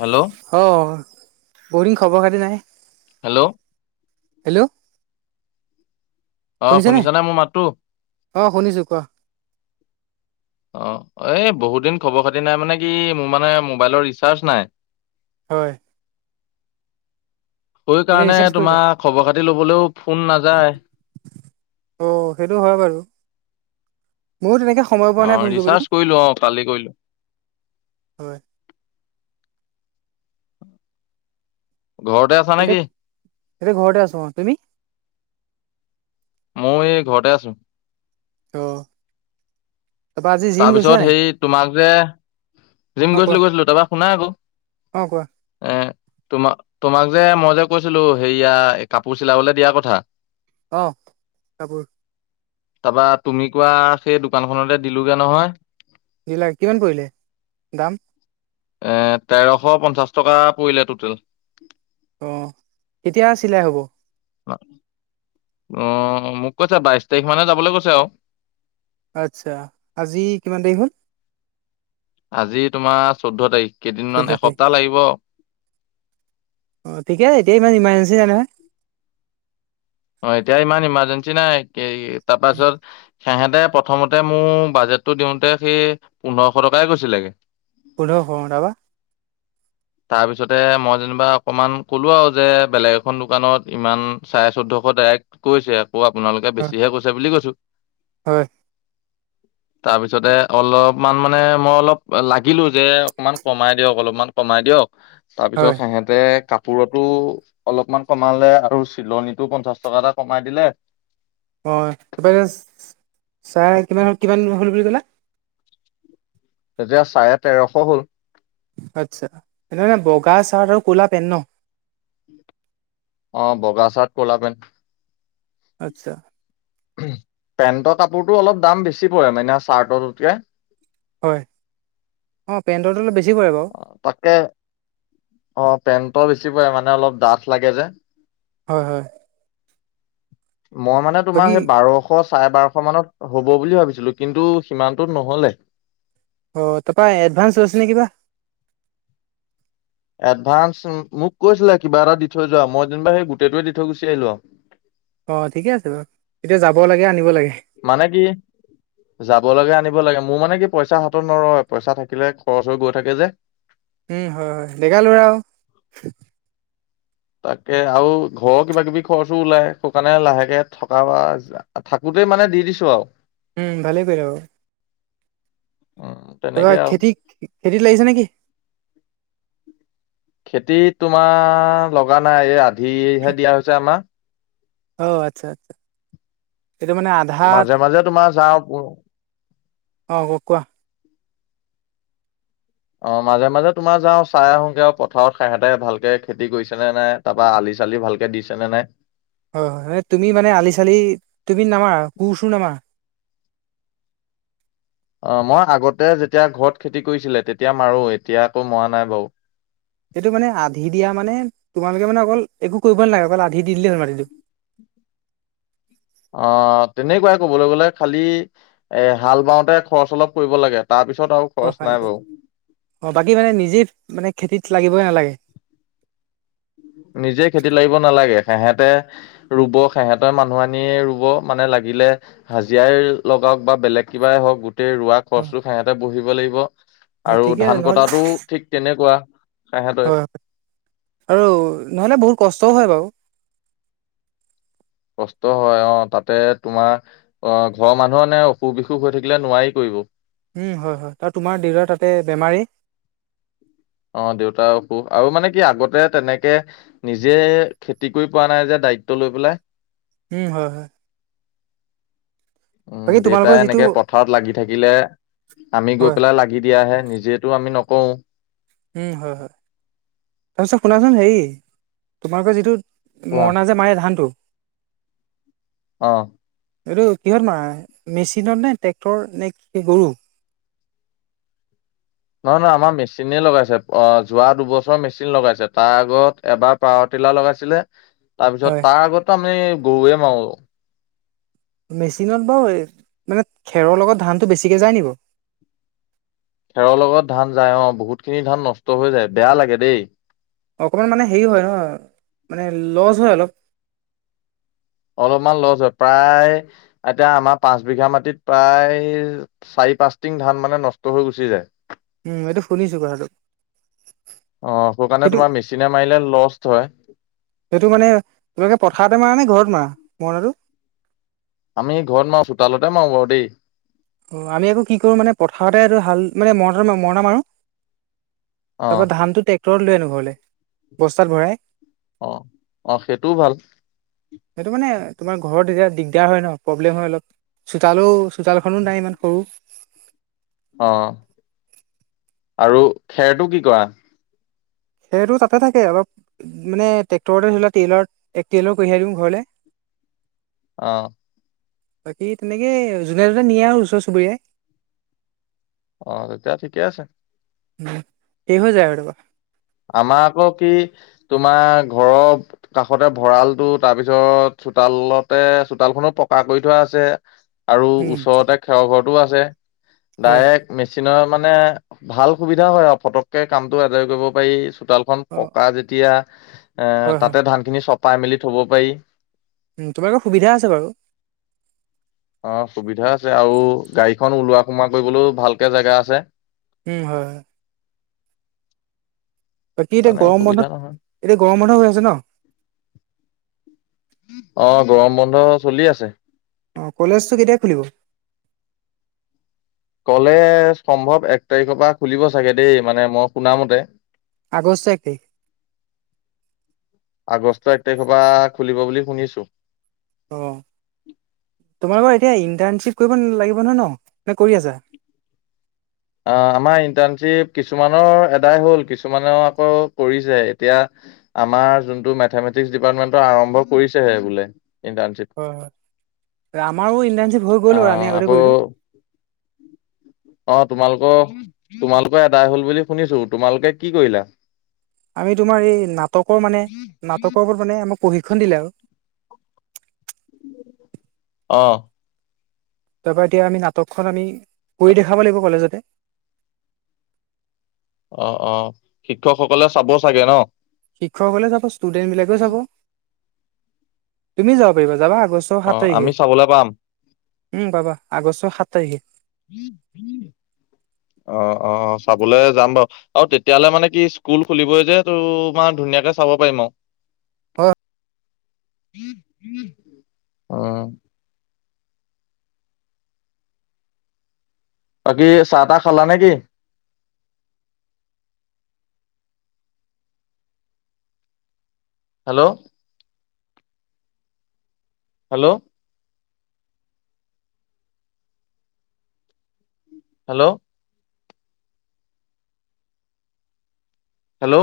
Hello. অ' বহু দিন খবৰ খতি নাই। হেল্ল'। হেল্ল'। অ', শুনিছানে শুনিছ নে মোৰ মাতটো? অ', শুনিছো কোৱা? অ', এই বহুত দিন খবৰ খাতি নাই মানে কি মোৰ মানে মোবাইলৰ ৰিচাৰ্জ নাই। হয়। সেই এতিয়া কাৰণে ৰিচাৰ্জ কৰিলা তোমাৰ খবৰ খাতি লবলৈও ফোন নাযায়। অ' সেইটো হয় বাৰু। মইও তেনেকৈ সময় পোৱা অ নাই ফোন ৰিচাৰ্জ কৰিবলৈ। কৰিলো অ কালি কৰিলো হয় ঘৰতে আ এতিয়া এতিয়া ঘৰতে আছো মই, তুমি? মই এই ঘৰতে আছো। ত' তাৰপিছত নাই হেৰি তোমাক যে জিম অ কোৱা গৈছিলো গৈছিলো তাৰপাছত শুনা আকৌ অ', কোৱা? অ'। [unintelligible] তোমাক তোমাক যে মই যে কৈছিলো সেয়া কাপোৰ চিলাবলে দিয়া কথা। অ', কাপোৰ। তাৰপা তুমি কোৱা সেই দোকানখনতে দিলোগে নহয়। হেবিলক কিমান পৰিলে, দাম। এ তেৰশ পঞ্চাশ টকা পৰিলে টুটেল। অ', এতিয়া চিলাই হ'ব। অ', উম মোক কৈছে বাইশ তাৰিখ মানে যাবলৈ কৈছে আৰু। আচ্ছা আজি কিমান তাৰিখ হ'ল। আজি তোমাৰ সোধোঁ তাৰিখ চৈধ্য কেইদিনমান তাৰিখ এসপ্তাহতা লাগিব। অ', থেকে এতিয়া ইমান ইমৰগেন্সী নাই নহয়। অ', এতিয়া ইমান ইমাৰজেন্সি নাই তাৰপাছত সেহেঁতে প্ৰথমতে মোৰ বাজেটটো দিওঁতে সেই পুণ্যৰক্ষো টকাই কৈছিলেগে। পুণ্যদোষ অ', তাৰপা তাৰপিছতে মই যেনিবা অকমান ক'লো আৰু যে বেলেগ এখন দোকানত ইমান ছাৰে সোধোঁ ডাইৰেক্ট কৈছে আকৌ আপোনালোকে বেছিহে কৈছে বুলি কৈছো। হয়। তাৰপিছতে অলপমান মানে মই অলপ লাগিলো যে অকমান কমাই দিয়ক অলপমান কমাই দিয়ক। তাৰপিছত হয় সিহেঁতে কাপোৰটো অলপমান কমালে আৰু শিলনীটো পঞ্চাছ টকা এটা কমাই দিলে। অ', তাৰপ ছাৰ কিমান কিমান হ'ল বুলি ক'লো। তেতিয়া চাৰে তেৰশ হ'ল। আচ্ছা এনে বগা চাৰ্ট আৰু ক'লা পেণ্ট ন। অ', বগা চাৰ্ট ক'লা পেণ্ট আচ্ছা। পেণ্টৰ কাপোৰটো অলপ দাম বেছি পৰে মানে চাৰ্টতকৈ হয় অ', পেণ্টৰটো অলপ বেছি পৰে বাৰু তাককে অ', পেনটো বেছি পৰে মানে অলপ ডাঠ লাগে যে হয় হয়। মই মানে তোমাৰ বাকী সেই বাৰ'খ এশ সৰে বাৰ'খো মানত হ'ব বুলি ভাবিছিলো কিন্তু সিমানটোত নহলে। অ', তাৰপা এডভান্স লৈছে নে কিবা এডভানস মোক কৈছিলে কিবা এটা দি থৈ যোৱা মই যেনিবা সেই গোটেইটোৱে দি থৈ গুচি আহিলো আৰু। অ', ঠিকে আছে বাৰু তেতিয়া যাব লাগে আনিব লাগে। মানে কি যাব লাগে আনিব লাগে মোৰ মানে কি পইচা হাতত নৰয় পইচা থাকিলে খৰচ হৈ গৈ থাকে যে। উম হয় হয় ডেকা লৰা আৰু। তাকে আৰু ঘৰৰ কিবা কিবি খৰচো ওলাই কাৰণে লাহেকে থকা বা থাকোতেই মানে দি দিছো আৰু। উম ভালেই অ'। অই খেতি খেতিত লাগিছে নেকি। খেতিত তোমাৰ লগা নাই এই আধিহে দিয়া হৈছে আমাক। অ', আচ্ছা, এইটো মানে আধা। মাজে আধা মাজে তোমাৰ যাওঁ অ', হু কোৱা। অ', মাজে মাজে তোমাৰ যাওঁ চাই আহোঁগৈ আৰু পথাৰত খহতে ভালকে খেতি কৰিছে নে নাই। তাৰ পা আলি চালি ভালকে দিছে নে নাই। হয় হয় তুমি মানে আলি চালি তুমি নামাৰা কুৰ্-চুৰ্ নামাৰা। অ', মই আগতে যেতিয়া ঘৰত খেতি কৰিছিলে তেতিয়া মাৰো এতিয়া আকৌ মৰা নাই বাৰু। এইটো মানে আধি দিয়া মানে তোমালোকে মানে অকল একো কৰিব নালাগে অকল আধি দি দিলে হয় মাটিটো। অঁ, তেনেকুৱাই কবলৈ গ'লে খালি এ হাল বাওঁতে খৰচ অলপ কৰিব লাগে তাৰ পিছত আৰু অ, খৰচ নাই বাৰু অ, বাকী মানে নিজে মানে খেতিত লাগিবই নালাগে। নিজে খেতি লিব নালাগে সেহঁতে ৰুব সিহঁতৰ মানুহ আনিয়ে ৰুব মানে লাগিলে হাজিৰা লগাওক বা বেলেগ কিবাই হওক গোটেই ৰোৱাক হয় খৰচটো সিহঁতে বহিব লাগিব হয় আৰু ঠিকে ধান নহ'লে কটাটো ঠিক তেনেকুৱা। সেহেঁতৰে হয়, আৰু নহ'লে বহুত কষ্টও হয় বাৰু। কষ্ট হয় অ' তাতে তোমাৰ অ, ঘৰৰ মানুহৰ এনে অসুখ-বিসুখ হৈ থাকিলে নোৱাৰি কৰিব। উম, হয়, হয়, তাৰ তোমাৰ দেউতাৰ তাতে বেমাৰী। অ, দেউতাৰ অসুখ আৰু মানে কি আগতে তেনেকে নিজে খেতি কৰি পোৱা নাই যে দায়িত্ব লৈ পেলাই। উম, হয়, হয়। উম, বাকী তোমালোকৰ দেউতাই যিটো এনেকে পথাৰত লাগি থাকিলে আমি গৈ হয় পেলাই লাগি দিয়াহে নিজে এইটো আমি নকওঁ। উম, হয়, হয়, তাৰপিছত শুনাচোন হেৰি তোমালোকৰ যিটো কোৱা মৰণা যে মাৰে ধানটো অ। এইটো কিহত মাৰে মেচিনত নে ট্ৰেক্টৰ নে কি গৰু? নহয়-নহয় আমাৰ মেচিনে লগাইছে, অ' যোৱা দুবছৰ মেচিন লগাইছে তাৰ আগত এবাৰ পাৱাৰ টিলাৰ লগাইছিলে। তাৰ পিছত হয় তাৰ আগতো আমি গৰুৱে মাৰো। মেচিনত বাৰু এই মানে খেৰৰ লগত ধানটো বেছিকে যায় নি বাৰু? খেৰৰ লগত ধান যায় অ, বহুত খিনি ধান নষ্ট হৈ যায়, বেয়া লাগে দেই। অকণমান মানে হেৰি হয় নহয় মানে লছ হয় অলপ। অলপমান লছ হয় প্ৰায় এতিয়া আমাৰ পাঁচ বিঘা মাটিত প্ৰায় চাৰি-পাঁচ টিং ধান মানে নষ্ট হৈ গুচি যায়। উম এইটো শুনিছো কথাটো আহ সোৰ কাৰণে সেইটো তোমাৰ মেচিনে মাৰিলে লষ্ট হয়। সেইটো মানে তোমোকে পথাৰতে মাৰা নে ঘৰত মাৰা মৰণাটো? আমি ঘৰত মাৰো চোতালতে মাৰো বাৰু দেই। অ, আমি আকৌ কি কৰো মানে পথাৰতে আৰু ভাল মানে ম মৰণা মাৰো। অ তাৰ পৰা ধানটো ট্ৰেক্টৰত লৈ আনো ঘৰলে বস্তাত ভৰাই। অ, অ, সেইটোও ভাল। সেইটো মানে তোমাৰ ঘৰত এতিয়া দিগদাৰ হয় ন প্ৰব্লেম হয় অলপ। চোতালো, চোতালখনো নাই ইমান সৰু। অঁ আৰু খেৰটো কি কৰা? সেইটো তাতে থাকে অলপ মানে টেক্টৰতে থৰিলো টেইলাৰ এক টেইলৰ কঢ়িয়াই দিওঁ ঘৰলৈ। [inaudible] অ। বাকী তেনেকে যোনে-যোনে নিয়ে আৰু ওচৰ চুবুৰীয়াই। অ, তেতিয়া ঠিকে আছে। উম, শেষ হৈ যায় আমাৰ আকৌ কি তোমাৰ ঘৰৰ কাষতে ভঁৰালটো তাৰপিছত চোতালতে চোতালখনো পকা কৰি থোৱা আছে। আৰু উম ওচৰতে খেৰৰ ঘৰটো আছে হয় ডাইৰেক্ট মেচিনৰ মানে ভাল সুবিধা হয় আৰু ফটককে কামটো আজৰি কৰিব পাৰি চোতাল চোতালখন অ পকা যেতিয়া এ হয় হয় তাতে ধান খিনি চপাই মেলি থব পাৰি। তোমালোকৰ সুবিধা আছে বাৰু। অ, সুবিধা আছে আৰু গাড়ীখন ওলোৱা-সোমাৱা কৰিবলৈও ভালকে জেগা আছে। উম হয়, হয়। বাকী এতিয়া মানে গৰম অসুবিধা বন্ধত নহয় এতিয়া গৰম বন্ধ হৈ আছে ন? অ' গৰম বন্ধ চলি আছে। অ' কলেজটো কেতিয়া খুলিব? কলেজ সম্ভৱ এক তাৰিখৰ পৰা খুলিব চাগে দেই মানে মই শুনামতে। আগষ্টৰ এক তাৰিখ। আগষ্টৰ এক তাৰিখৰ পৰা খুলিব বুলি শুনিছো। অঁ তোমালোকৰ এতিয়া ইণ্টাৰ্ণশ্বিপ কৰিব লাগিব নহয় ন নে কৰি আছা? অ' আমাৰ ইণ্টাৰ্ণশ্বিপ কিছুমানৰ আদায় হ'ল কিছুমানে আকৌ কৰিছে এতিয়া। আমাৰ যোনটো মেথামেটিক্স ডিপাৰ্টেনটো আৰম্ভ কৰিছেহে বোলে ইণ্টাৰ্ণচিপ। আমাৰো ইণ্টাৰ্ণশ্বিপ হৈ অ গ'ল বাৰু আমি আগতে আকৌ কৰিলো। অ' তোমালোকৰ তোমালোকৰ আদায় হ'ল বুলি শুনিছো, তোমালোকে কি কৰিলা? আমি তোমাৰ এই নাটকৰ মানে নাটকৰ ওপৰত মানে আমাক প্ৰশিক্ষণ দিলে আৰু। অ'। তাৰ পৰা এতিয়া আমি নাটকখন আমি কৰি দেখাব লাগিব কলেজতে। অ' অ' শিক্ষকসকলে চাব চাগে ন? শিক্ষকসকলে যাব ষ্টুডেন্ট বিলাকেও চাব তুমি যাব পাৰিবা যাবা আগ ষ্ট সাত অ তাৰিখে আমি চাবলৈ পাম উম পাবা আগষ্টৰ সাত তাৰিখে। অ' অ' চাবলৈ যাম বাৰু। আৰু তেতিয়াহলে মানে কি স্কুল খুলিবই যে তোমাৰ ধুনীয়াকে চাব পাৰিম আৰু। অ'। উম। বাকী চাহ তাহ খালা নে কি? হেল্ল'। হেল্ল'। হেল্ল'। হেল্ল'।